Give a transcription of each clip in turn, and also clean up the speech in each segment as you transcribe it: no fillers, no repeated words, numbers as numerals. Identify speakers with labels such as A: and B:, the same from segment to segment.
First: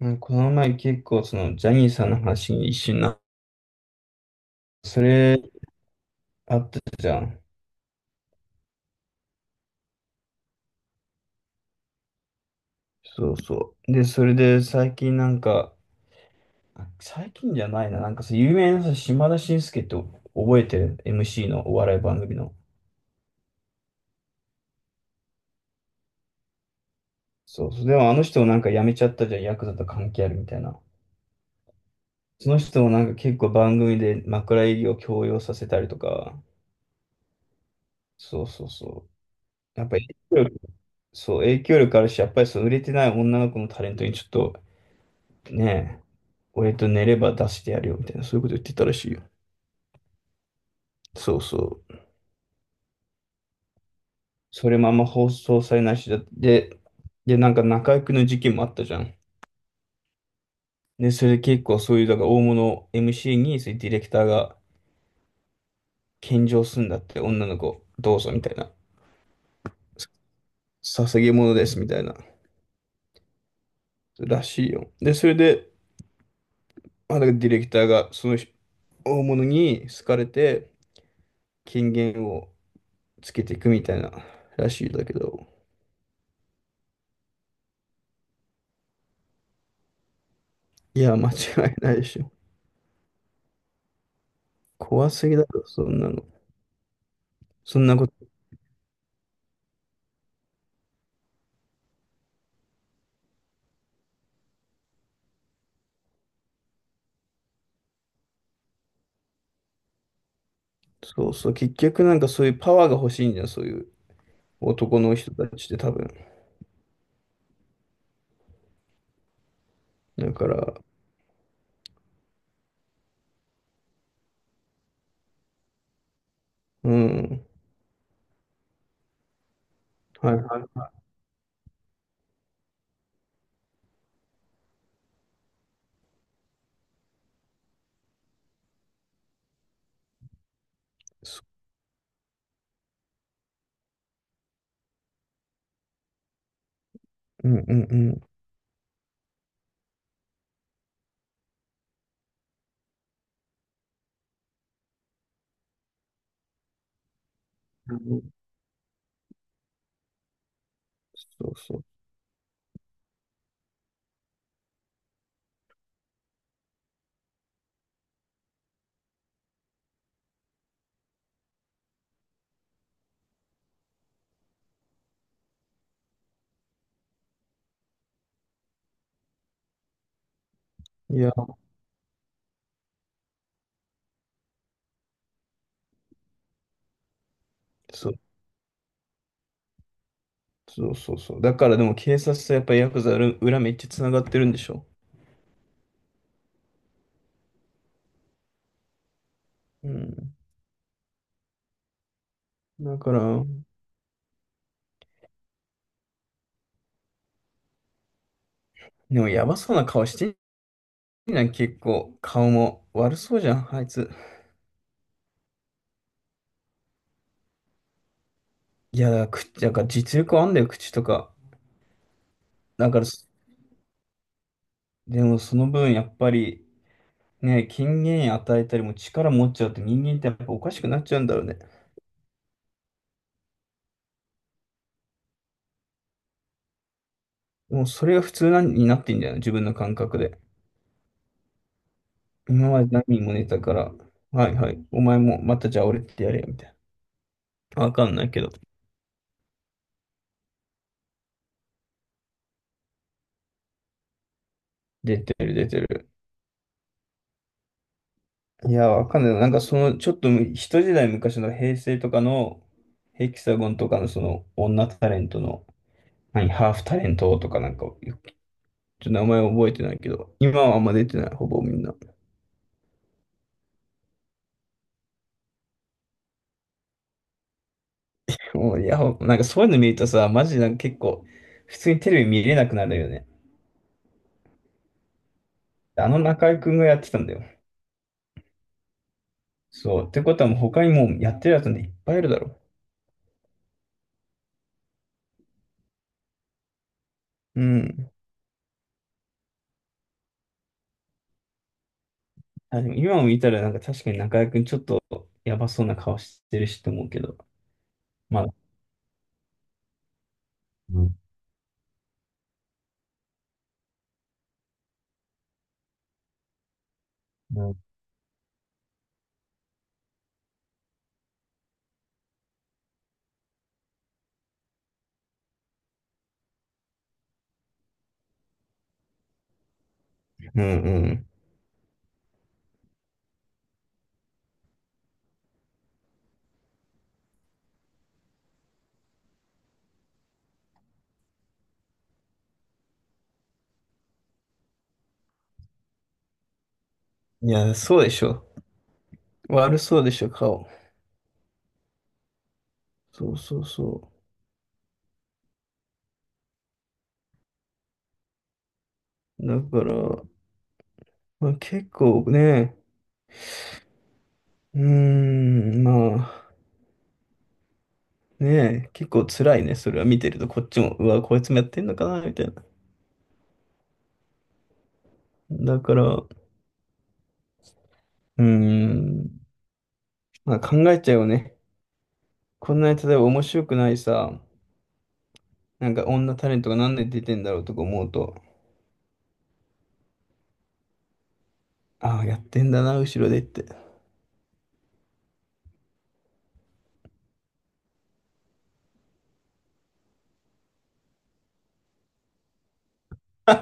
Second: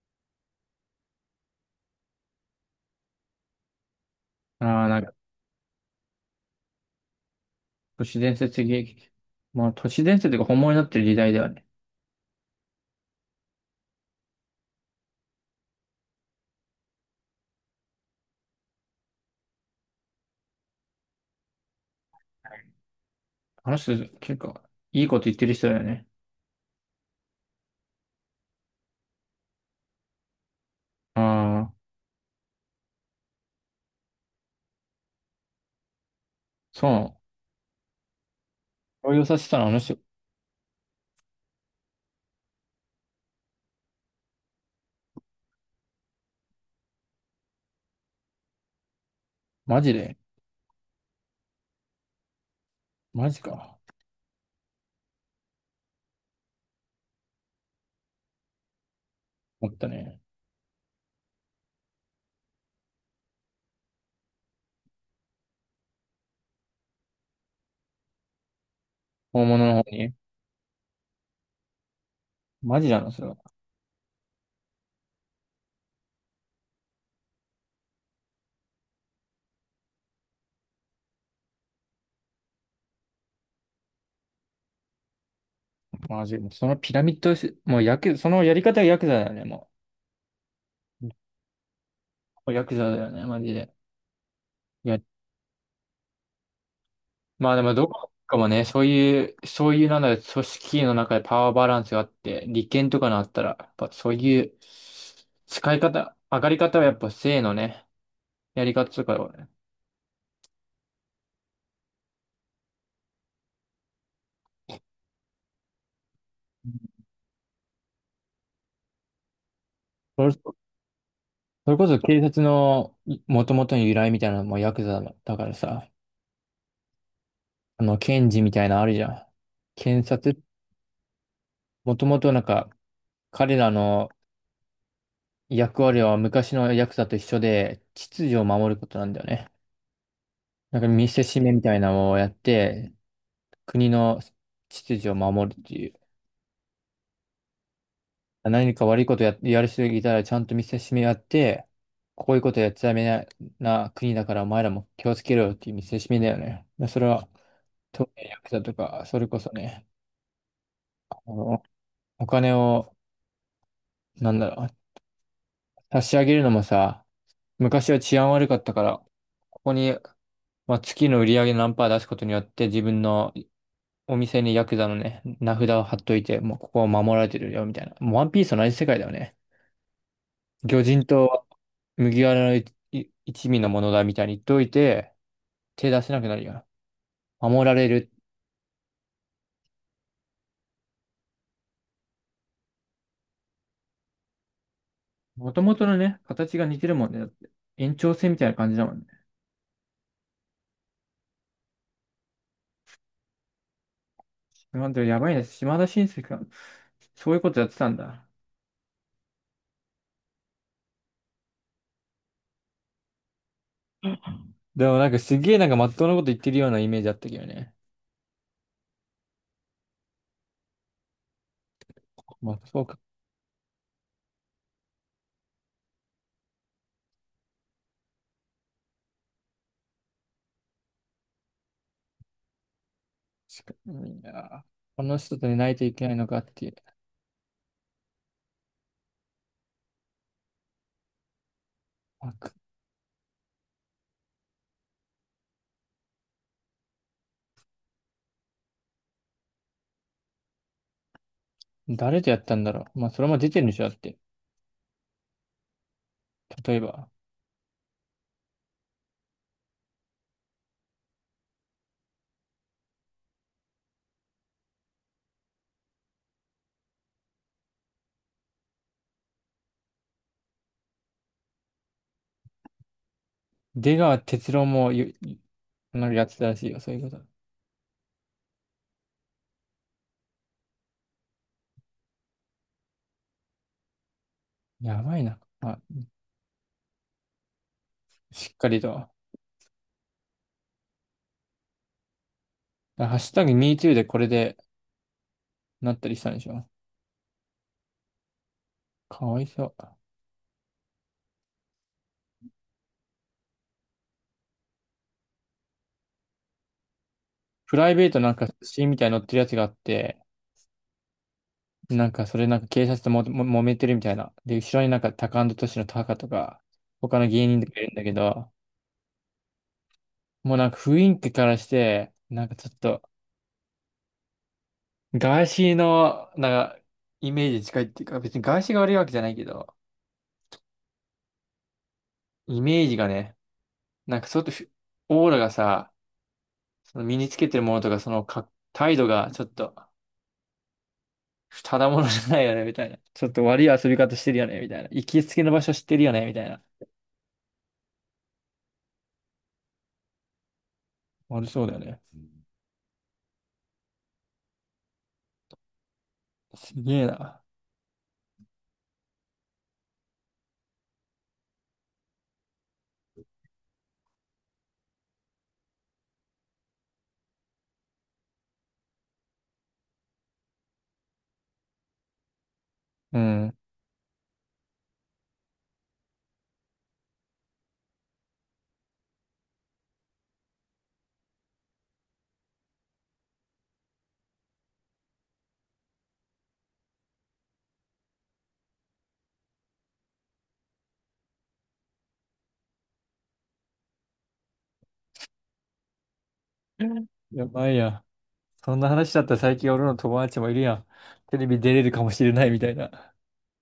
A: うん、この前結構ジャニーさんの話に一瞬な、
B: ああ、
A: それあったじゃん。
B: 都市伝説的、都市伝説が本物になってる時代だよね。
A: そうそう。で、それで最近最近じゃないな、さ、有名なさ、島田紳介って覚えてる？ MC のお笑い番組の。
B: あの人、結構、いいこと言ってる人だよね。
A: そうそう。でもあの人もなんか辞めちゃったじゃん、ヤクザと関係あるみたいな。
B: ああ、
A: その人もなんか結構番組で枕営業を強要させたりとか、
B: そうなの。
A: そうそうそう。
B: 動揺させたの、あの
A: やっ
B: 人、
A: ぱり影響力、そう、影響力あるし、やっぱりそう、売れてない女の子のタレントにちょっと、ねえ、俺と寝れば出してやるよみたいな、そういうこと言ってたらしいよ。
B: マジで、
A: そうそう。
B: マジか。
A: それもあんま放送されないしだって、で、で、中居君の事件もあったじゃん。
B: 思ったね。
A: で、それで結構そういう、だから大物 MC に、そういうディレクターが献上するんだって、女の子、どうぞみたいな。
B: 本物の方に。
A: さ捧げ物ですみたいな。
B: マジなの、それは。
A: らしいよ。で、それで、まあ、だからディレクターがその人大物に好かれて、権限をつけていくみたいならしいんだけど、
B: マジ。そのピラミッドし、もうヤク、そのやり方がヤクザだよね、も
A: い
B: う。
A: や、間違いないでしょ。
B: ヤクザだよね、マジで。
A: 怖すぎだろ、そんなの。
B: まあでも
A: そ
B: ど
A: んなこ
B: こ
A: と、
B: かもね、そういうなんだろう、組織の中でパワーバランスがあって、利権とかのあったら、やっぱそういう使い方、上がり方はやっぱ性のね、やり方とかはね、
A: そうそう、結局そういうパワーが欲しいんじゃん、そういう男の人たちって多分。
B: そ
A: だ
B: れ
A: か
B: そ
A: ら、
B: れこそ警察のもともとの由来みたいなのもヤクザだからさ、
A: うん、
B: 検事みたいなのあるじゃん。検
A: はい
B: 察、
A: はい。
B: もともとなんか、彼らの役割は昔のヤクザと一緒で、秩序を守ることなんだよね。なんか見せし
A: そ
B: めみたいなのをやって、国の秩序を守るっていう。
A: ううんうんうん。
B: 何か悪いことや、やる人がいたらちゃんと見せしめやって、こういうことやっちゃダメな、な国だからお前らも気をつけろよっていう見せしめだよね。でそれは、
A: う
B: 特に
A: ん
B: ヤクザとか、それこそね、あ
A: そう
B: の、
A: そ
B: お金を、なんだろう、差し上げるのもさ、昔は治安悪かったから、ここに、まあ、月の売り上げ何パー出すことによって自分のお店にヤクザのね、名札を貼っといて、もうここは守られてるよみたいな。もうワンピースの同じ世界だよね。魚人
A: う。い
B: と
A: や、
B: は麦わらの一味のものだみたいに言っといて、手出せなくなるよな。守られ
A: そ
B: る。
A: うそうそうそう。だからでも警察とやっぱヤクザ裏裏めっちゃ繋がってるんでしょ。
B: もともとのね、形が似てるもんね。だって延長線みたいな感じだもんね。
A: うん。だから、
B: なんてやばいね。島田紳助が、そういうことやってたんだ。
A: でもやばそうな顔してんじゃん、結構。顔も悪そうじゃん、あいつ。
B: でもなんかすげえなんかまっとうなこと言ってるようなイメージあったけどね。
A: いや、だから口、だから実力あんだよ、口とか。
B: まあそう
A: だ
B: か。
A: から、でもその分やっぱり、ねえ、権限与えたりも力持っちゃうって人間ってやっぱおかしくなっちゃうんだろうね。
B: いやー、この人と寝ないといけないのかっていう。
A: もうそれが普通なんになってんじゃな自分の感覚で。
B: あく
A: 今まで何人も寝たから、はいはい、お前もまたじゃあ俺ってやれよみたいな。わかんないけど。
B: 誰とやったんだろう。まあそれも出てるんでしょだって。
A: 出てる出てる。
B: 例えば。
A: いや、わかんない。その、ちょっと一時代昔の平成とかのヘキサゴンとかのその女タレントの、何、ハーフタレントとかなんか、ちょっと名前覚えてないけど、今はあんま出てない、ほぼみんな。
B: 出川哲朗もよなんかやってたらしいよ。そういうこと。
A: もう、いや、なんかそういうの見るとさ、マジなんか結構、普通にテレビ見れなくなるよね。
B: やばいな。あ、
A: あの中居君がやってたんだよ。
B: しっかりと。だか
A: そう。ってことはもう他にもうやってるやつなんていっぱいいるだろ
B: らハッシュタグ #MeToo でこれでなったりしたんでしょ。
A: う。うん。
B: かわいそう。
A: あ、でも今を見たらなんか確かに中居君ちょっとやばそうな顔してるしと思うけど。
B: プライベートなん
A: まあ、
B: か写真みたいに載ってるやつがあって、
A: うん
B: なんかそれなんか警察とも揉めてるみたいな。で、後ろになんかタカアンドトシのタカとか、他の芸人
A: う
B: と
A: ん
B: かいるんだけど、もうなんか雰囲気からして、なんかちょっと、ガーシーの、なんか、イメージ近いっていうか、別にガーシーが悪いわけじゃないけど、
A: うん
B: イメージがね、なんかちょっとふオーラがさ、その身につけてるものとか、態度がちょっと、ただものじゃないよね、みたいな。ちょっと悪い遊び方してるよね、みたいな。行きつけの場所知ってるよね、みたいな。
A: うん。いや、そうでしょ。悪そうでしょ、顔。
B: 悪そうだよね。
A: そうそうそ
B: すげえな。
A: う。だから、まあ、結構ね、うーん、まあ。ねえ、結構辛いね、それは見てると、こっちも、うわ、こいつもやってんのかな、みたいな。
B: うん。
A: だから、うーん、まあ考えちゃうよね。こんなに例えば面白くないさ、なんか女タレントがなんで出てんだろうとか思うと、ああ、やってんだな、後ろでって。
B: やばいや。そんな話だったら最近俺の友達もいるやん。テレビ出れるかもしれないみたいな。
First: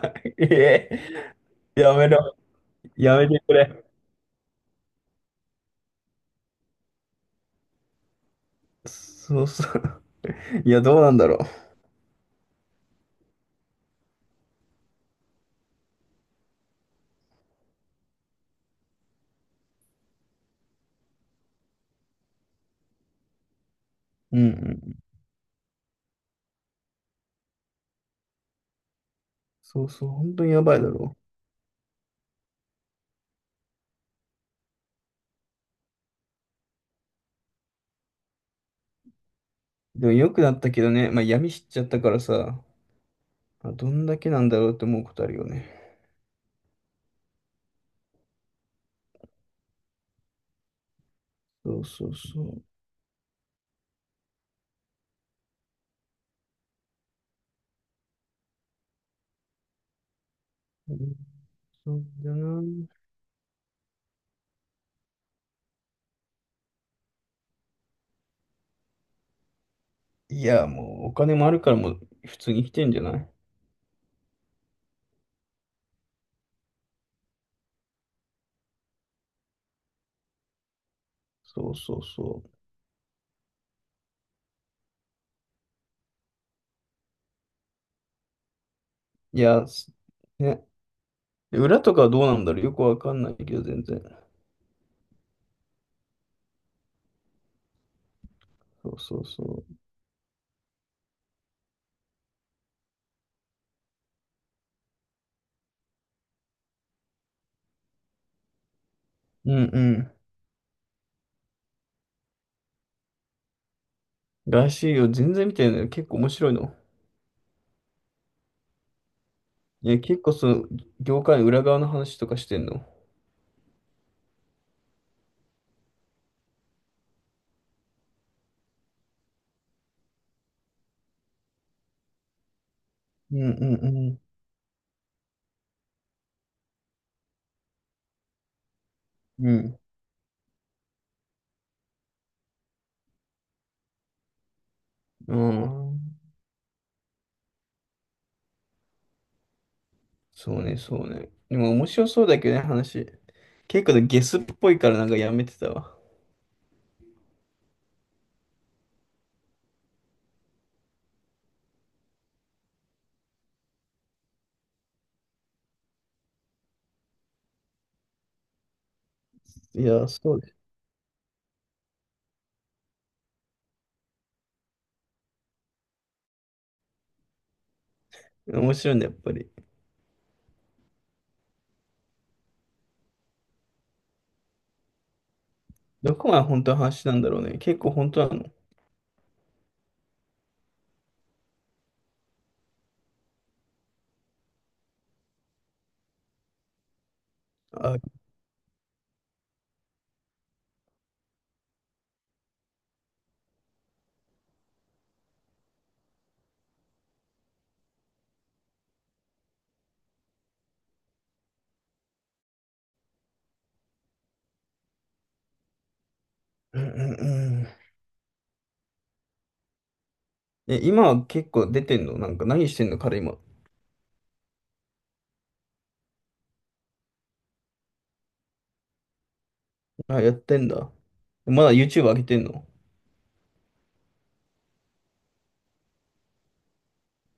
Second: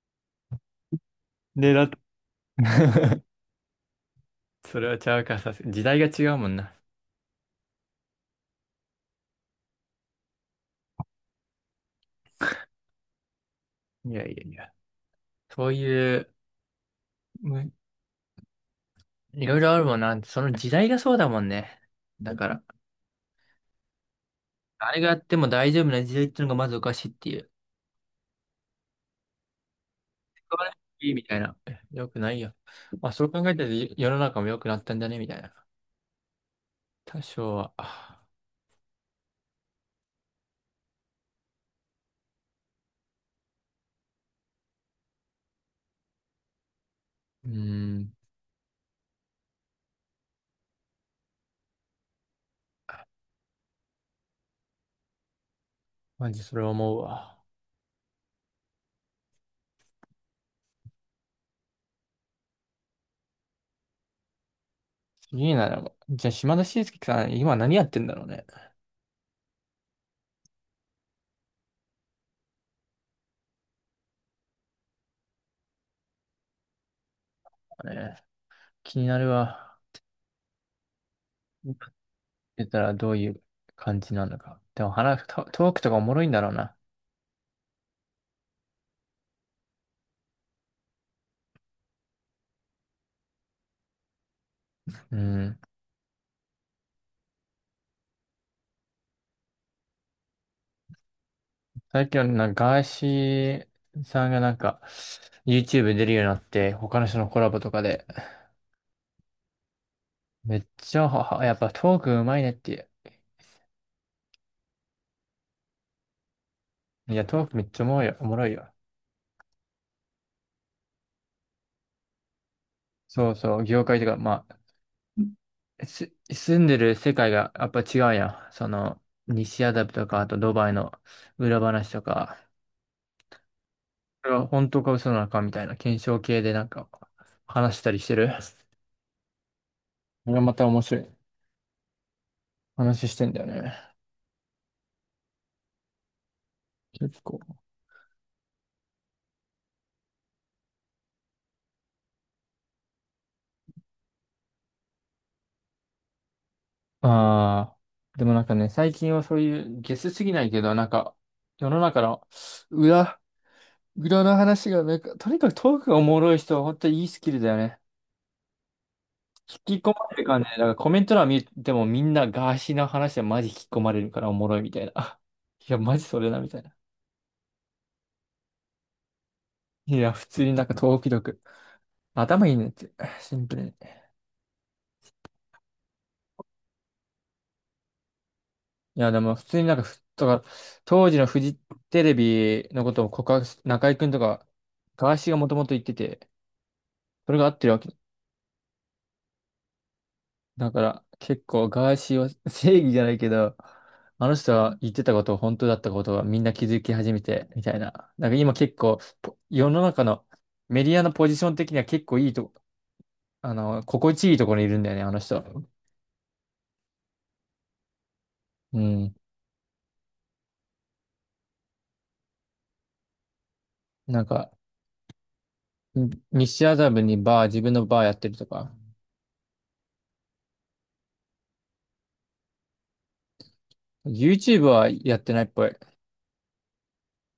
A: ええ、
B: 狙っ
A: やめろ、や めてくれ。
B: それはちゃうか、時代が違うもんな。
A: そうそう。いや、どうなんだろ
B: いやいやいや。そういう、むいろいろあるもんな。その時代がそうだもんね。だから、
A: う。うんう
B: あれ
A: ん。
B: があっても大丈夫な時代っていうのがまずおかしいっていう。
A: そうそう、本当に
B: 使
A: や
B: わなく
A: ばいだ
B: ていい
A: ろ
B: みたいな。えよくないよ。まあそう考えたら世の中も良くなったんだねみたいな。多少は。
A: う。でも良くなったけどね、まあ闇知っちゃったからさ、まあどんだけなんだろうって思うことあるよね。
B: うーん。
A: そうそうそう。
B: マジそれ思うわ。
A: うんそうだな。
B: いいな、でも。じゃあ島田紳介さん、今何やってんだろうね。
A: いや、もうお金もあるからもう普通に来てんじゃない
B: ね、気になるわ。
A: そ
B: やっ
A: うそうそ
B: てたらどういう感じなのか。でも話、トークとかおもろいんだろうな。
A: う。いや、すね。で裏とかはどうなんだろうよくわかんないけど、全然。
B: うん。
A: そうそうそ
B: 最近はなんかガーシーさんがなんか YouTube に出るようになって、他の人のコラボとかで、
A: う。うんうん。
B: めっちゃやっぱトークうまいねっていう。
A: らしいよ。全然見てない結構面白いの。
B: いや、トークめっちゃおもろいよ。おもろいよ。
A: いや、結構その、業界の裏側の話とかしてんの。
B: そうそう、業界とか、まあ、住んでる世界がやっぱ違うやん。その、西アダブとか、あとドバイの裏話とか、
A: うんうん
B: これは本当か嘘なのかみたいな検証系でなんか話したりしてる。
A: うん。
B: これはまた面白い話してんだよね。
A: うん。ああ。
B: 結構。
A: そうね、そうね。でも面白そうだけどね、話。結構ねゲスっぽいからなんかやめてたわ。
B: ああ、でもなんかね、最近はそういうゲスすぎないけど、なんか、世の中の裏、裏の話が、なんか、とにかくトークがおもろい人は本当にいいスキルだよね。引き
A: い
B: 込ま
A: や、
B: れる
A: そう
B: 感
A: で
B: じ
A: す。
B: で、だからコメント欄見てもみんなガーシーの話はマジ引き込まれるからおもろいみたいな。いや、マジそれだみたいな。
A: 面白いんだ、やっぱり。
B: いや、普通になんかトーク力。頭いいねって、シンプルに。
A: どこが本当の話なんだろうね。結構本当なの。
B: いや、でも普通になんかふ、とか、当時のフジテレビのことを告白す、中居くんとか、ガーシーがもともと言ってて、それが合ってるわ。
A: あ、
B: だから結構ガーシーは 正義じゃないけど、あの人は言ってたことを本当だったことがみんな気づき始めてみたいな。なんか今結構世の中のメディアのポジション的には結構いいとこ、あの、心地いいところにいるんだよね、あの人。
A: うんうんうん。
B: うん。
A: え、今は結構出てんのなんか何してんの彼今。
B: なんか、西麻布にバー、自分のバーやってるとか。
A: あ、やってんだ。まだ YouTube 上げてんの
B: YouTube はやってないっぽい。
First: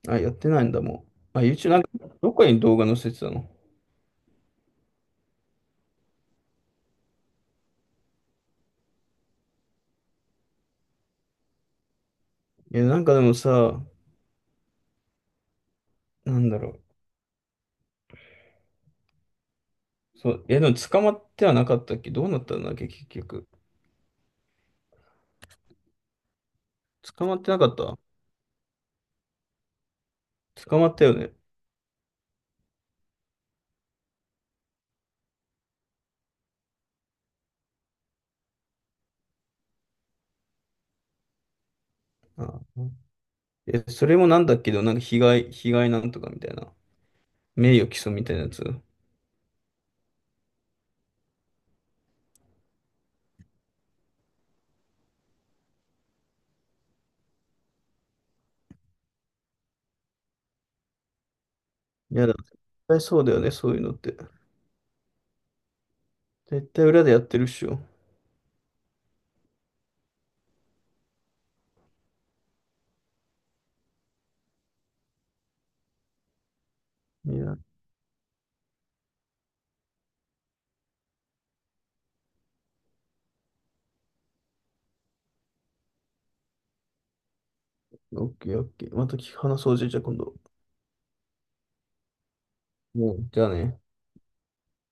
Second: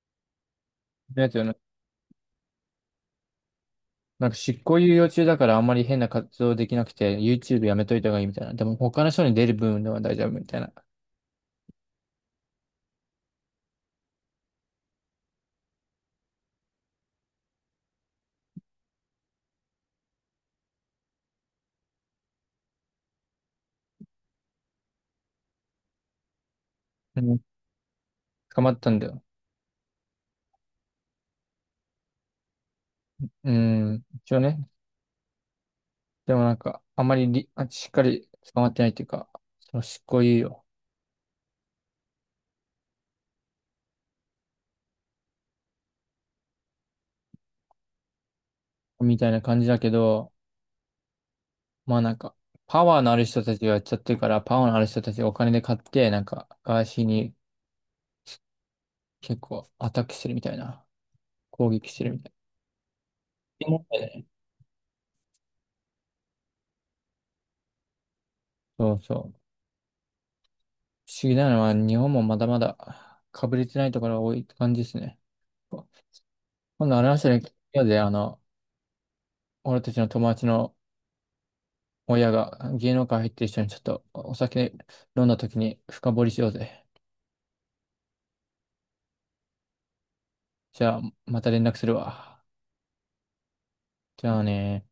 A: あ、やってないんだも
B: だ
A: う。あ、
B: けど
A: YouTube なんかどこに動画載せてたの
B: なんか執行猶予中だからあんまり変な活動できなくて、YouTube やめといた方がいいみたいな。でも他の人に出る分では大丈夫みたいな。
A: え、なんかでもさ、なんだろう。そう、え、でも捕まってはなかったっけどうなったんだっけ結局。
B: う
A: 捕ま
B: ん、
A: ってなかった
B: 捕まったんだよ。
A: 捕まったよね。
B: うん、一応ね。でもなんか、あんまりしっかり捕まってないっていうか、その執行猶予
A: あ、え、それもなんだけど、なんか被害、被害なんとかみたいな。名誉毀損みたいなやつ。
B: みたいな感じだけど、まあなんか、パワーのある人たちがやっちゃってるから、パワーのある人たちがお金で買って、なんか、ガーシーに結構アタックしてるみたいな。攻撃してる
A: い
B: み
A: や
B: たい
A: だ、絶対そうだよね、
B: な。
A: そう
B: 思
A: いう
B: っ
A: の
B: た
A: っ
B: よ
A: て。
B: ね。
A: 絶対裏でやってるっしょ。
B: そうそう。不思議なのは、日本もまだまだ被れてないところが多いって感じですね。今度あれました
A: い
B: の
A: や、
B: 嫌で、あの、俺たちの友達の親が芸能界入ってる人にちょっとお酒飲んだ時に深掘りしようぜ。
A: オッケーオッケー。また聞き話そうじゃじゃあ今度。
B: じゃあ、また連絡するわ。
A: もう、じゃあね。
B: じゃあね。